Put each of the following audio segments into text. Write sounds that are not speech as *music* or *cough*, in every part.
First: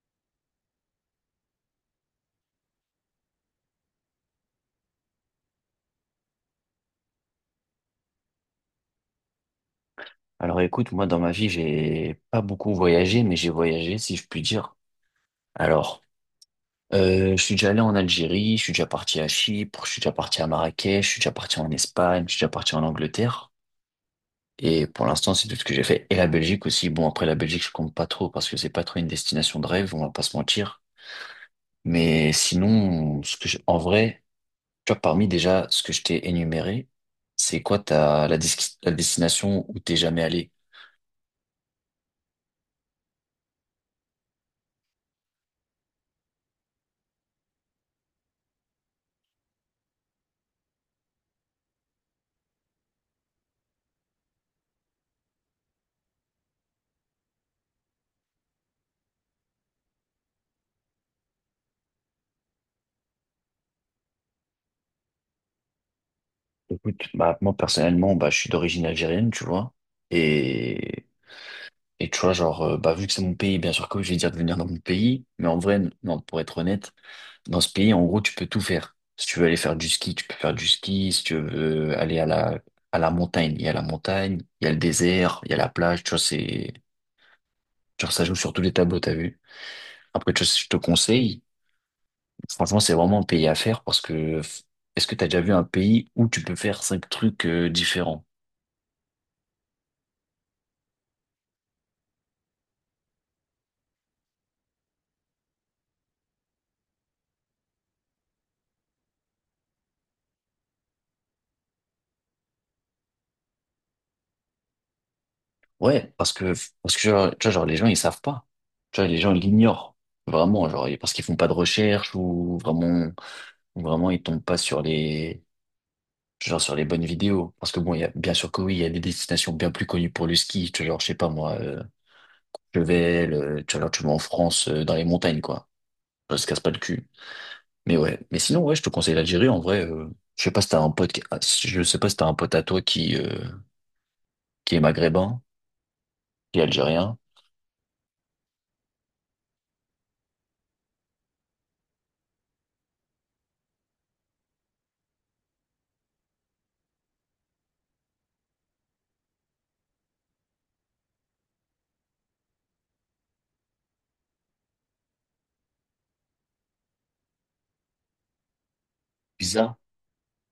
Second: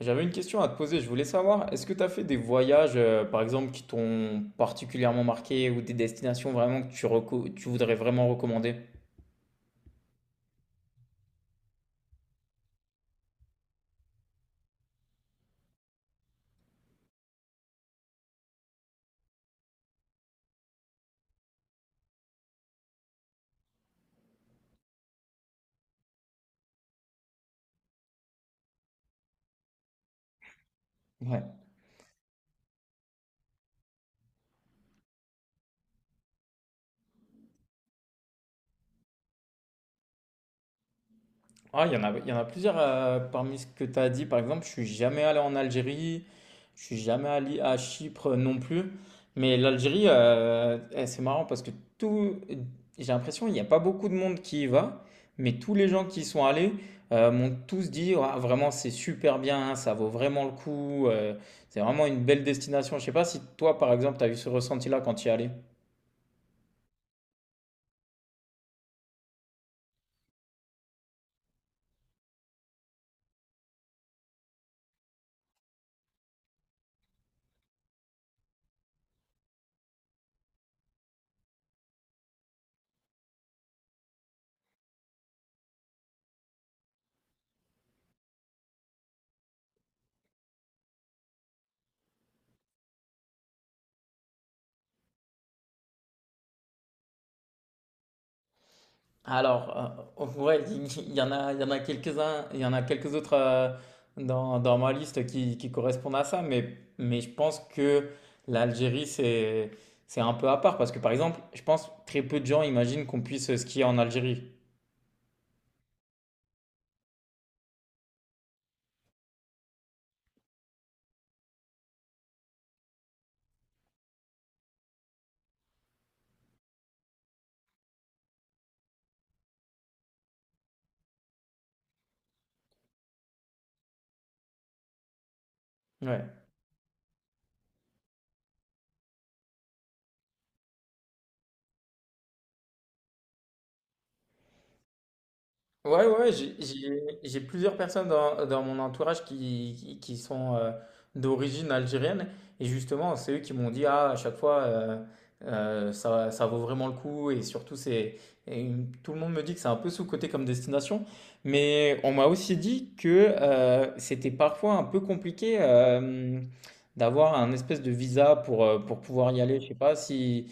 J'avais une question à te poser. Je voulais savoir, est-ce que tu as fait des voyages, par exemple, qui t'ont particulièrement marqué ou des destinations vraiment que tu voudrais vraiment recommander? Alors écoute, moi dans ma vie, j'ai pas beaucoup voyagé, mais j'ai voyagé si je puis dire. Alors, je suis déjà allé en Algérie, je suis déjà parti à Chypre, je suis déjà parti à Marrakech, je suis déjà parti en Espagne, je suis déjà parti en Angleterre. Et pour l'instant, c'est tout ce que j'ai fait. Et la Belgique aussi. Bon, après la Belgique, je compte pas trop parce que c'est pas trop une destination de rêve, on va pas se mentir. Ouais. Mais sinon, en vrai, tu vois, parmi déjà ce que je t'ai énuméré, c'est quoi la destination où t'es jamais allé? Ah, il y en a, il y en a plusieurs parmi ce que tu as dit. Par exemple, je suis jamais allé en Algérie, je suis jamais allé à Chypre non plus. Mais l'Algérie, c'est marrant parce que tout, j'ai l'impression qu'il n'y a pas beaucoup de monde qui y va, mais tous les gens qui y sont allés m'ont tous dit ouah, vraiment c'est super bien, ça vaut vraiment le coup, c'est vraiment une belle destination. Je sais pas si toi, par exemple, tu as eu ce ressenti-là quand tu y es allé. Écoute, bah, moi personnellement, bah, je suis d'origine algérienne, tu vois. Et, et tu vois, genre, bah, vu que c'est mon pays, bien sûr que oui, je vais dire de venir dans mon pays. Mais en vrai, non, pour être honnête, dans ce pays, en gros, tu peux tout faire. Si tu veux aller faire du ski, tu peux faire du ski. Si tu veux aller à la montagne, il y a la montagne, il y a le désert, il y a la plage, tu vois, genre, ça joue sur tous les tableaux, t'as vu. Après, tu vois, si je te conseille, franchement, c'est vraiment un pays à faire parce que, est-ce que t'as déjà vu un pays où tu peux faire cinq trucs, différents? Alors, ouais, il y en a, il y en a quelques-uns, il y en a quelques autres dans ma liste qui correspondent à ça, mais je pense que l'Algérie, c'est un peu à part, parce que par exemple, je pense très peu de gens imaginent qu'on puisse skier en Algérie. Ouais, parce que, genre, tu vois, genre, les gens, ils savent pas. Tu vois, les gens, ils l'ignorent. Vraiment, genre, et parce qu'ils font pas de recherche ou vraiment, ils tombent pas sur les bonnes vidéos. Parce que bon, il y a, bien sûr que oui, il y a des destinations bien plus connues pour le ski. Tu vois, genre, je sais pas, moi, Chevel, tu vois, genre, tu vas en France, dans les montagnes, quoi. Ouais. Ça se casse pas le cul. Mais ouais. Mais sinon, ouais, je te conseille l'Algérie, en vrai, je sais pas si t'as un pote, je sais pas si t'as un pote à toi qui est maghrébin, Ouais, ouais, qui est algérien. j'ai plusieurs personnes dans mon entourage qui sont d'origine algérienne. Et justement, c'est eux qui m'ont dit, ah, à chaque fois, ça vaut vraiment le coup. Et surtout, c'est, et tout le monde me dit que c'est un peu sous-coté comme destination. Mais on m'a aussi dit que c'était parfois un peu compliqué d'avoir un espèce de visa pour pouvoir y aller. Je sais Bizarre. pas si...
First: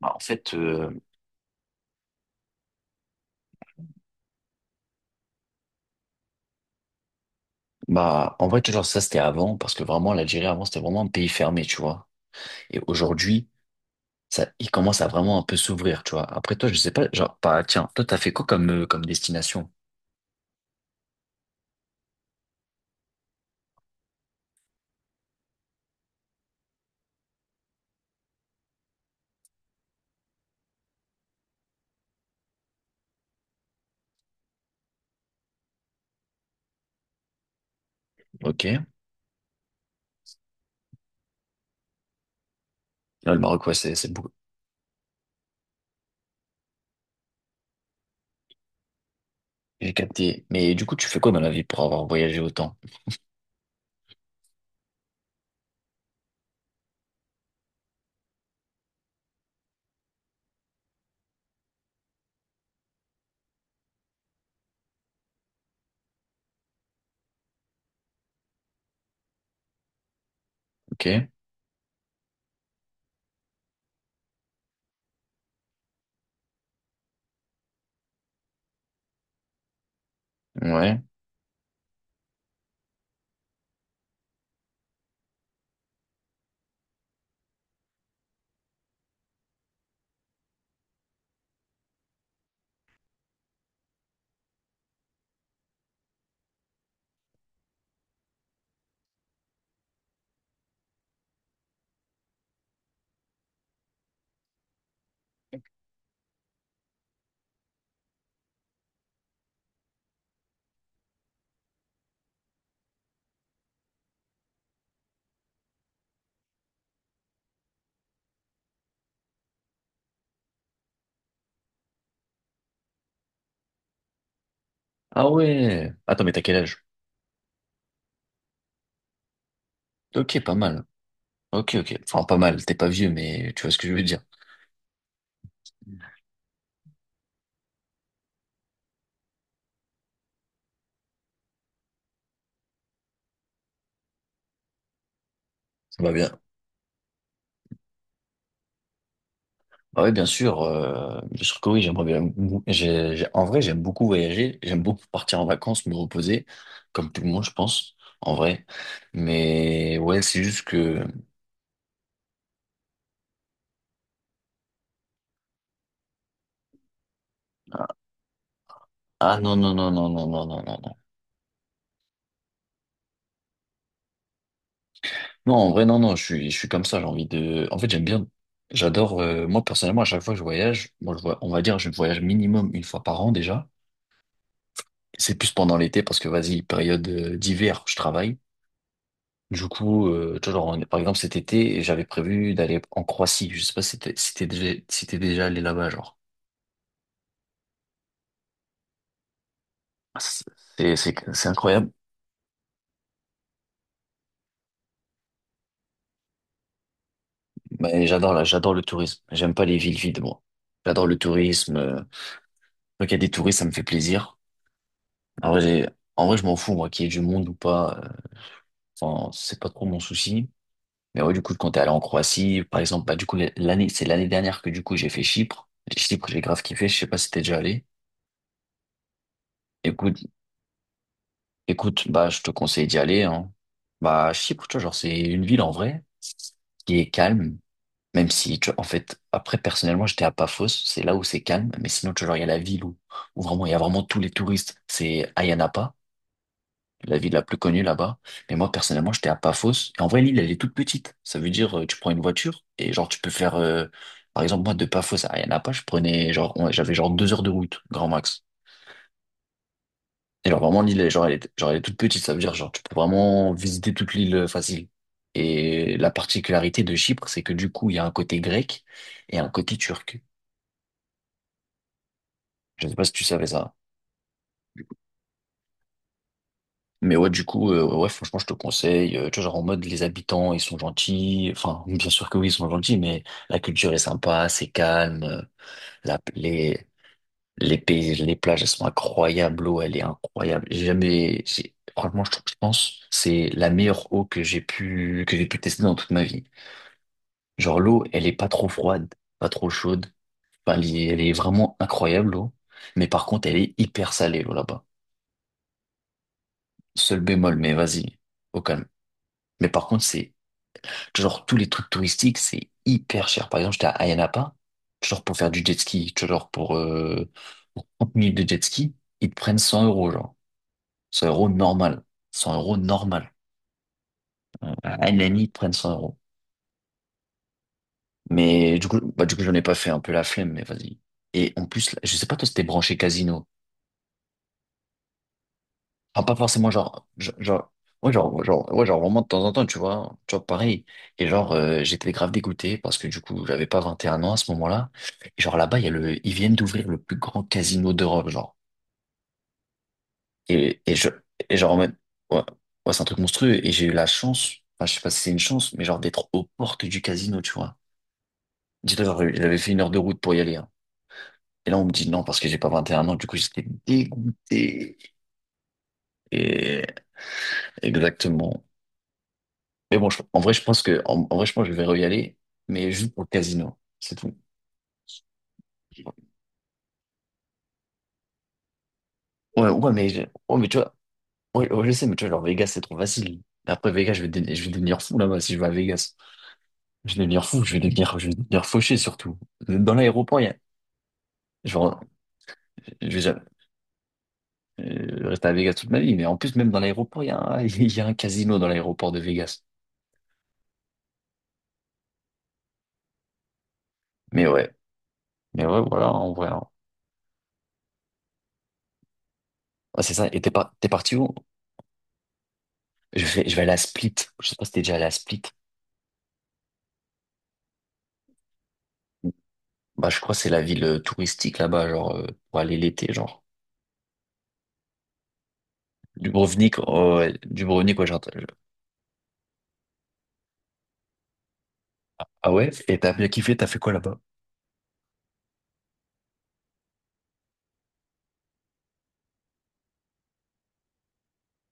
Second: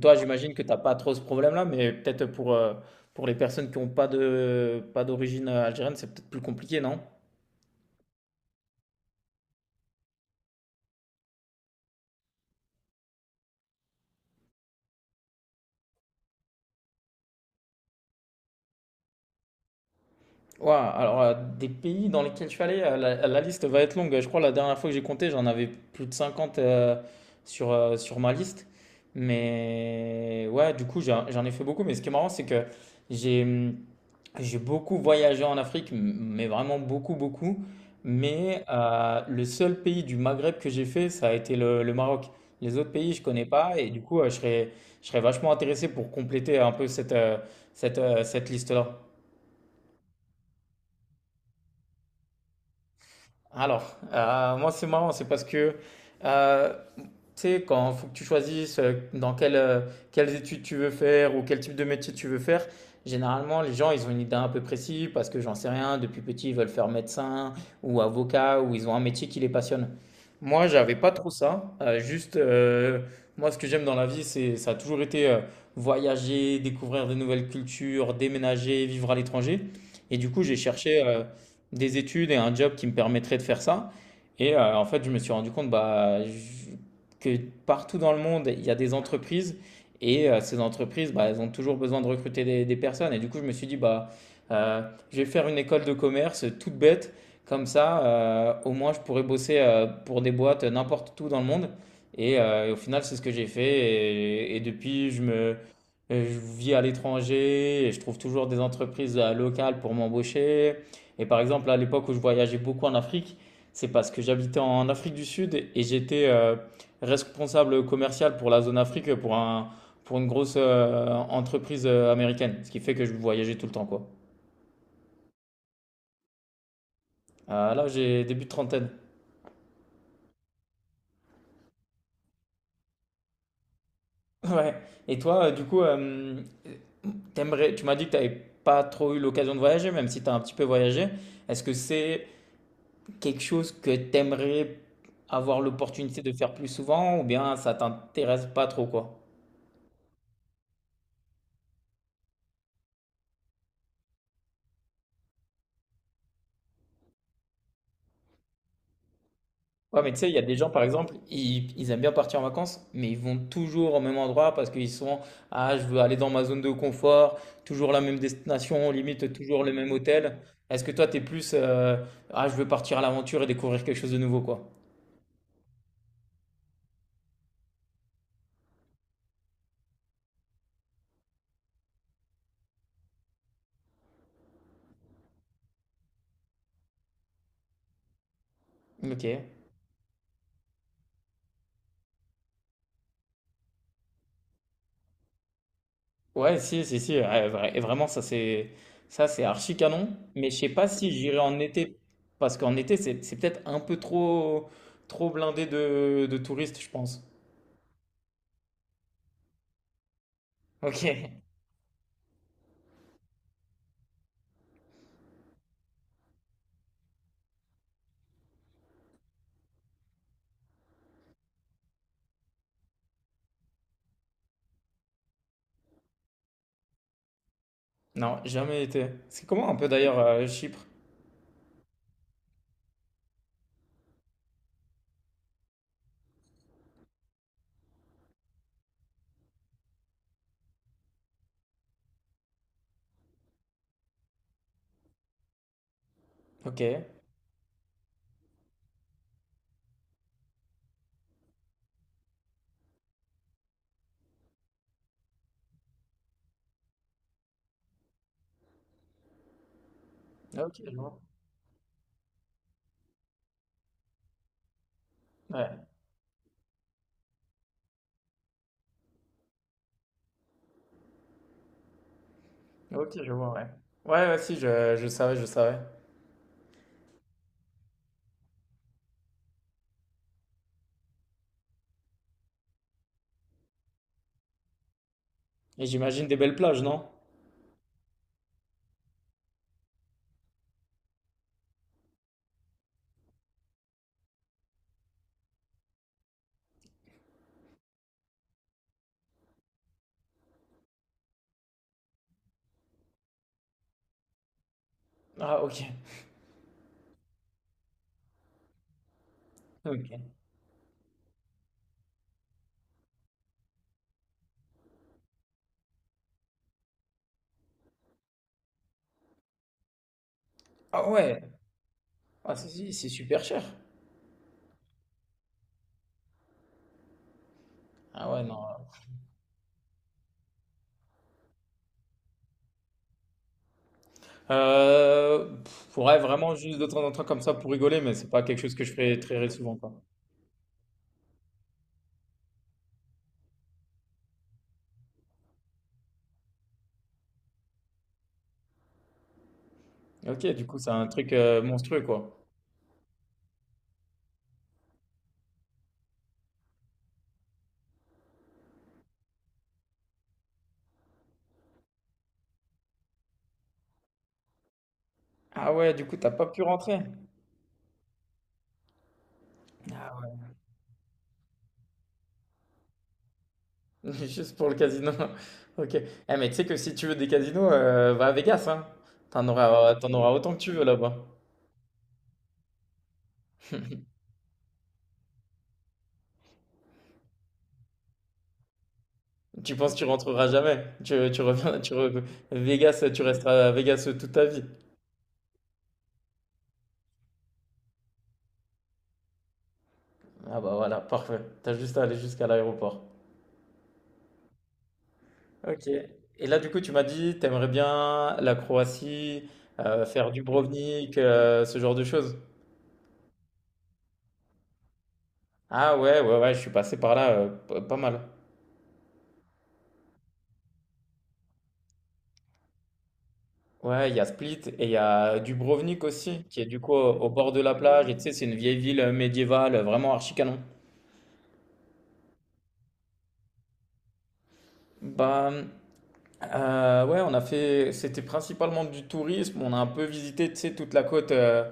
Bah, Toi, en j'imagine fait, que t'as euh, pas trop ce problème-là, mais peut-être pour les personnes qui n'ont pas pas d'origine algérienne, c'est peut-être plus compliqué, non? Bah, en vrai, tu vois, genre, ça, c'était avant, parce que vraiment, l'Algérie, avant, c'était vraiment un pays fermé, tu vois. Et aujourd'hui, ça, il commence à vraiment un peu s'ouvrir, tu vois. Après, toi, je sais pas, genre, bah, tiens, toi, t'as fait quoi comme destination? Ouah, alors, des pays dans lesquels je suis allé, euh, la liste va être longue. Je crois la dernière fois que j'ai compté, j'en avais plus de 50 sur ma liste. Mais ouais, du coup, j'en ai fait beaucoup. Mais ce qui est marrant, c'est que j'ai, hum, j'ai beaucoup voyagé en Afrique, mais vraiment beaucoup, beaucoup. Mais Ok. Là, le seul pays du Maghreb que j'ai fait, ça a été le Maroc. Les autres pays, je le connais Maroc, ouais, pas. Et c'est, du c'est coup, beaucoup. Je serais vachement intéressé pour compléter un peu cette, cette liste-là. J'ai capté. Mais du coup, tu fais quoi dans la vie pour avoir voyagé autant? Alors, moi, c'est marrant. C'est parce que euh, tu sais, quand faut que tu choisisses quelles études tu veux faire ou quel type de métier tu veux faire, généralement, les gens, ils ont une idée un peu précise parce que j'en sais rien, depuis petit, ils veulent faire médecin ou avocat ou ils ont un métier qui les passionne. Moi, j'avais Ok. pas trop ça. Moi, ce que j'aime dans la vie, ça a toujours été voyager, découvrir de nouvelles cultures, déménager, vivre à l'étranger. Et du coup, j'ai Ouais. cherché des études et un job qui me permettrait de faire ça. Et en fait, je me suis rendu compte, bah, que partout dans le monde, il y a des entreprises et ces entreprises, bah, elles ont toujours besoin de recruter des personnes. Et du coup, je me suis dit, bah, euh, je vais faire une école de commerce toute bête, comme ça, au moins je pourrais bosser pour des boîtes n'importe où dans le monde. Et au final, c'est ce que j'ai fait. Et depuis, je vis à l'étranger et je trouve toujours des entreprises locales pour m'embaucher. Et par exemple, à l'époque où je voyageais beaucoup en Afrique, c'est parce que j'habitais en Afrique du Sud et j'étais responsable commercial pour la zone Afrique pour une grosse entreprise américaine. Ce qui fait que je voyageais tout le temps, quoi. Ah ouais. Attends, mais t'as quel âge? Là, j'ai début de trentaine. *laughs* Ok, pas mal. Ok, ok. Enfin, pas mal. T'es pas vieux, mais tu vois ce que je veux dire. Ouais. Et toi, tu m'as dit que tu n'avais pas trop eu l'occasion de voyager, même si tu as un petit peu voyagé. Est-ce que c'est quelque chose que tu aimerais avoir Ça va l'opportunité de bien. faire plus souvent ou bien ça t'intéresse pas trop, quoi? Ah oui, bien sûr. Bien sûr que oui, j'aimerais bien. En vrai, j'aime beaucoup voyager. J'aime beaucoup partir en vacances, me reposer, comme tout le monde, je pense, en vrai. Mais Ouais, mais tu ouais, sais, il y a c'est des juste gens, par que. exemple, ils aiment bien partir en vacances, mais ils vont toujours au même endroit parce qu'ils sont, ah, je veux aller dans ma zone de confort, toujours la même destination, limite Ah non, toujours le non, non, même non, non, hôtel. non, non, non, Est-ce que non. toi, t'es plus, ah, je veux partir à l'aventure et découvrir quelque chose de nouveau, quoi. Non, en vrai, non, non, je suis comme ça. J'ai envie de. En fait, j'aime bien. J'adore. Moi, personnellement, à chaque fois que je voyage, moi, je vois, on va dire, je voyage minimum une fois par an déjà. C'est plus pendant l'été parce que, vas-y, période d'hiver, je travaille. Ok. Du coup, tu vois, genre, par exemple, cet été, j'avais prévu d'aller en Croatie. Je sais pas si t'es déjà allé là-bas, genre. Ouais, si, si, si, ouais, et vraiment, ça, c'est archi canon. Mais je sais pas C'est, si c'est, j'irai c'est en incroyable. été parce qu'en été, c'est peut-être un peu trop, trop blindé de touristes, je pense. Mais j'adore j'adore le tourisme. J'aime pas les villes vides, moi. Ok. J'adore le tourisme. Quand il y a des touristes, ça me fait plaisir. En vrai, j'ai- en vrai, je m'en fous, moi, qu'il y ait du monde ou pas. Enfin, c'est pas trop mon souci. Mais ouais, du coup, quand t'es allé en Croatie, par exemple, bah, du coup, c'est l'année dernière que, du coup, j'ai fait Chypre. Chypre, j'ai grave kiffé. Je sais pas si t'es déjà allé. Non, jamais été. C'est comment un peu d'ailleurs Écoute, Chypre? Écoute, bah, je te conseille d'y aller, hein. Bah, Chypre, tu vois, genre, c'est une ville en vrai qui est calme, même si, tu vois, en fait, après, personnellement, j'étais à Paphos, c'est là où c'est calme, mais sinon, tu vois, genre, il y a la ville où il y a vraiment tous les touristes, c'est Ayia Napa, Ok. la ville la plus connue là-bas. Mais moi, personnellement, j'étais à Paphos, et en vrai, l'île, elle est toute petite. Ça veut dire, tu prends une voiture, et genre, tu peux faire, par exemple, moi, de Paphos à Ayia Napa, je prenais, genre, j'avais genre 2 heures de route, grand max. Et genre Ah, ok, vraiment je l'île, elle est- vois. genre, elle est, genre elle est toute petite, ça veut dire genre tu peux vraiment visiter toute l'île facile. Ouais. Et la particularité de Chypre, c'est que du coup, il y a un côté grec et un côté turc. Je sais pas si Ok, tu je savais vois, ouais. ça. Ouais, ouais, si, je savais, je savais. Mais ouais, du coup, ouais, franchement, je te conseille. Tu vois, genre en mode les habitants, ils sont gentils. Enfin, bien sûr que oui, ils sont gentils, mais la culture est sympa, c'est calme. Et La, j'imagine des belles plages, non? les pays, les plages, elles sont incroyables. L'eau, elle est incroyable. J'ai jamais, j'ai- franchement, je pense, que c'est la meilleure eau que j'ai pu tester dans toute ma vie. Genre l'eau, elle est pas trop froide, pas trop chaude. Enfin, elle est vraiment incroyable l'eau. Mais par contre, elle est hyper salée l'eau là-bas. Ah, ok. Seul bémol, mais vas-y, au calme. Mais par contre, Ok. c'est genre tous les trucs touristiques, c'est hyper cher. Par exemple, j'étais à Ayia Napa, genre pour faire du jet ski, tu vois, genre pour 30 minutes de jet ski, ils te prennent 100 euros, genre. Ah 100 ouais. euros normal. 100 Ah, si, euros si, c'est normal. super cher. À Ayia ils te prennent 100 euros. Ah ouais, non. Mais du coup, bah, du coup, j'en ai pas fait un peu la flemme, mais vas-y. Et en plus, là, je sais pas, toi, c'était branché casino. Ouais, Enfin, pas vraiment forcément juste de temps genre, en temps comme ça pour genre, rigoler, ouais, mais c'est pas genre, quelque genre, chose que ouais, je genre fais vraiment de temps très en temps, souvent, tu quoi. vois, tu vois, pareil. Et genre, j'étais grave dégoûté parce que du coup, j'avais pas 21 ans à ce moment-là. Et genre là-bas, il y a le, ils viennent d'ouvrir le plus grand casino d'Europe, genre. Ok, du coup, c'est Et un je, truc et genre, en mode- monstrueux, quoi. ouais, ouais, c'est un truc monstrueux. Et j'ai eu la chance, enfin, je sais pas si c'est une chance, mais genre d'être aux portes du casino, tu vois. Dis-toi, genre, j'avais fait 1 heure de route pour y aller, hein. Et là, on me dit non parce que j'ai pas 21 ans, du coup, j'étais dégoûté. Ah ouais, du coup, t'as pas pu Et rentrer. exactement. Mais bon, en vrai, je pense que, en vrai, je pense que je vais re-y aller, mais juste pour le casino, *laughs* c'est tout. Juste pour le casino. *laughs* Ok. Mais tu sais que si tu veux des casinos, va à Vegas, hein. Ouais, ouais, mais, T'en auras autant que ouais, mais tu tu veux vois, là-bas. ouais, ouais, je sais, mais tu vois, genre Vegas, c'est trop facile. Après Vegas, je vais devenir fou là-bas si je vais à Vegas. Je vais devenir fou, je vais devenir fauché surtout. Tu penses Dans que tu l'aéroport, il y rentreras a, jamais. Tu reviens, tu genre, re- Vegas, je vais tu jamais, resteras à Vegas toute ta vie. Rester à Vegas toute ma vie, mais en plus, même dans l'aéroport, il y a un, *laughs* il y a un casino dans l'aéroport de Vegas. Ah bah voilà, parfait. T'as juste à aller jusqu'à l'aéroport. Mais ouais, mais ouais, Ok. voilà, en Et vrai, là, hein. du coup, tu m'as dit, t'aimerais bien la Croatie, Ouais, c'est ça, faire et t'es t'es parti Dubrovnik, où? Ce genre de choses. Je vais aller à Split. Je sais pas si t'es déjà allé à Split. Ah ouais, ouais, ouais, je suis passé par là, pas mal. Bah, je crois que c'est la ville touristique là-bas, genre, pour aller l'été, genre. Ouais, il y a Split et il y a Dubrovnik aussi, qui est du Dubrovnik, coup oh, au ouais. bord de la Dubrovnik, ouais, plage. Et tu j'entends. sais, c'est une vieille ville médiévale, vraiment archi canon. Ah ouais? Et t'as bien kiffé, t'as fait quoi là-bas? Bah ouais, on a fait, c'était principalement du tourisme. On a un peu visité, tu sais, toute la côte euh,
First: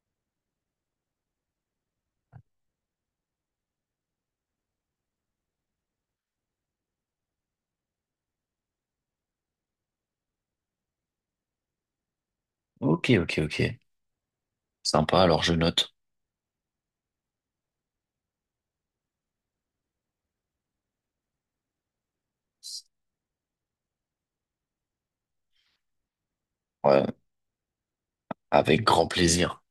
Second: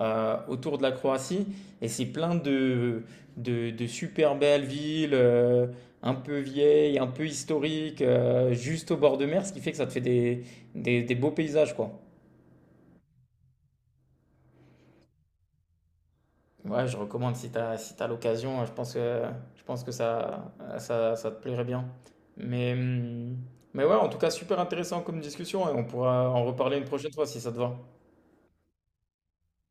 euh, autour de la Croatie. Et c'est plein de super belles villes, un peu vieilles, un peu historiques, juste au bord de mer, ce qui fait que ça te fait des beaux paysages, quoi. Ok, ok, ok. Sympa, alors je note. Ouais, je recommande si tu as, si t'as l'occasion, je pense que ça te plairait bien. Mais, hum, mais ouais, en tout cas, super intéressant comme discussion et on pourra en reparler une Ouais, prochaine fois si ça te va. avec grand plaisir.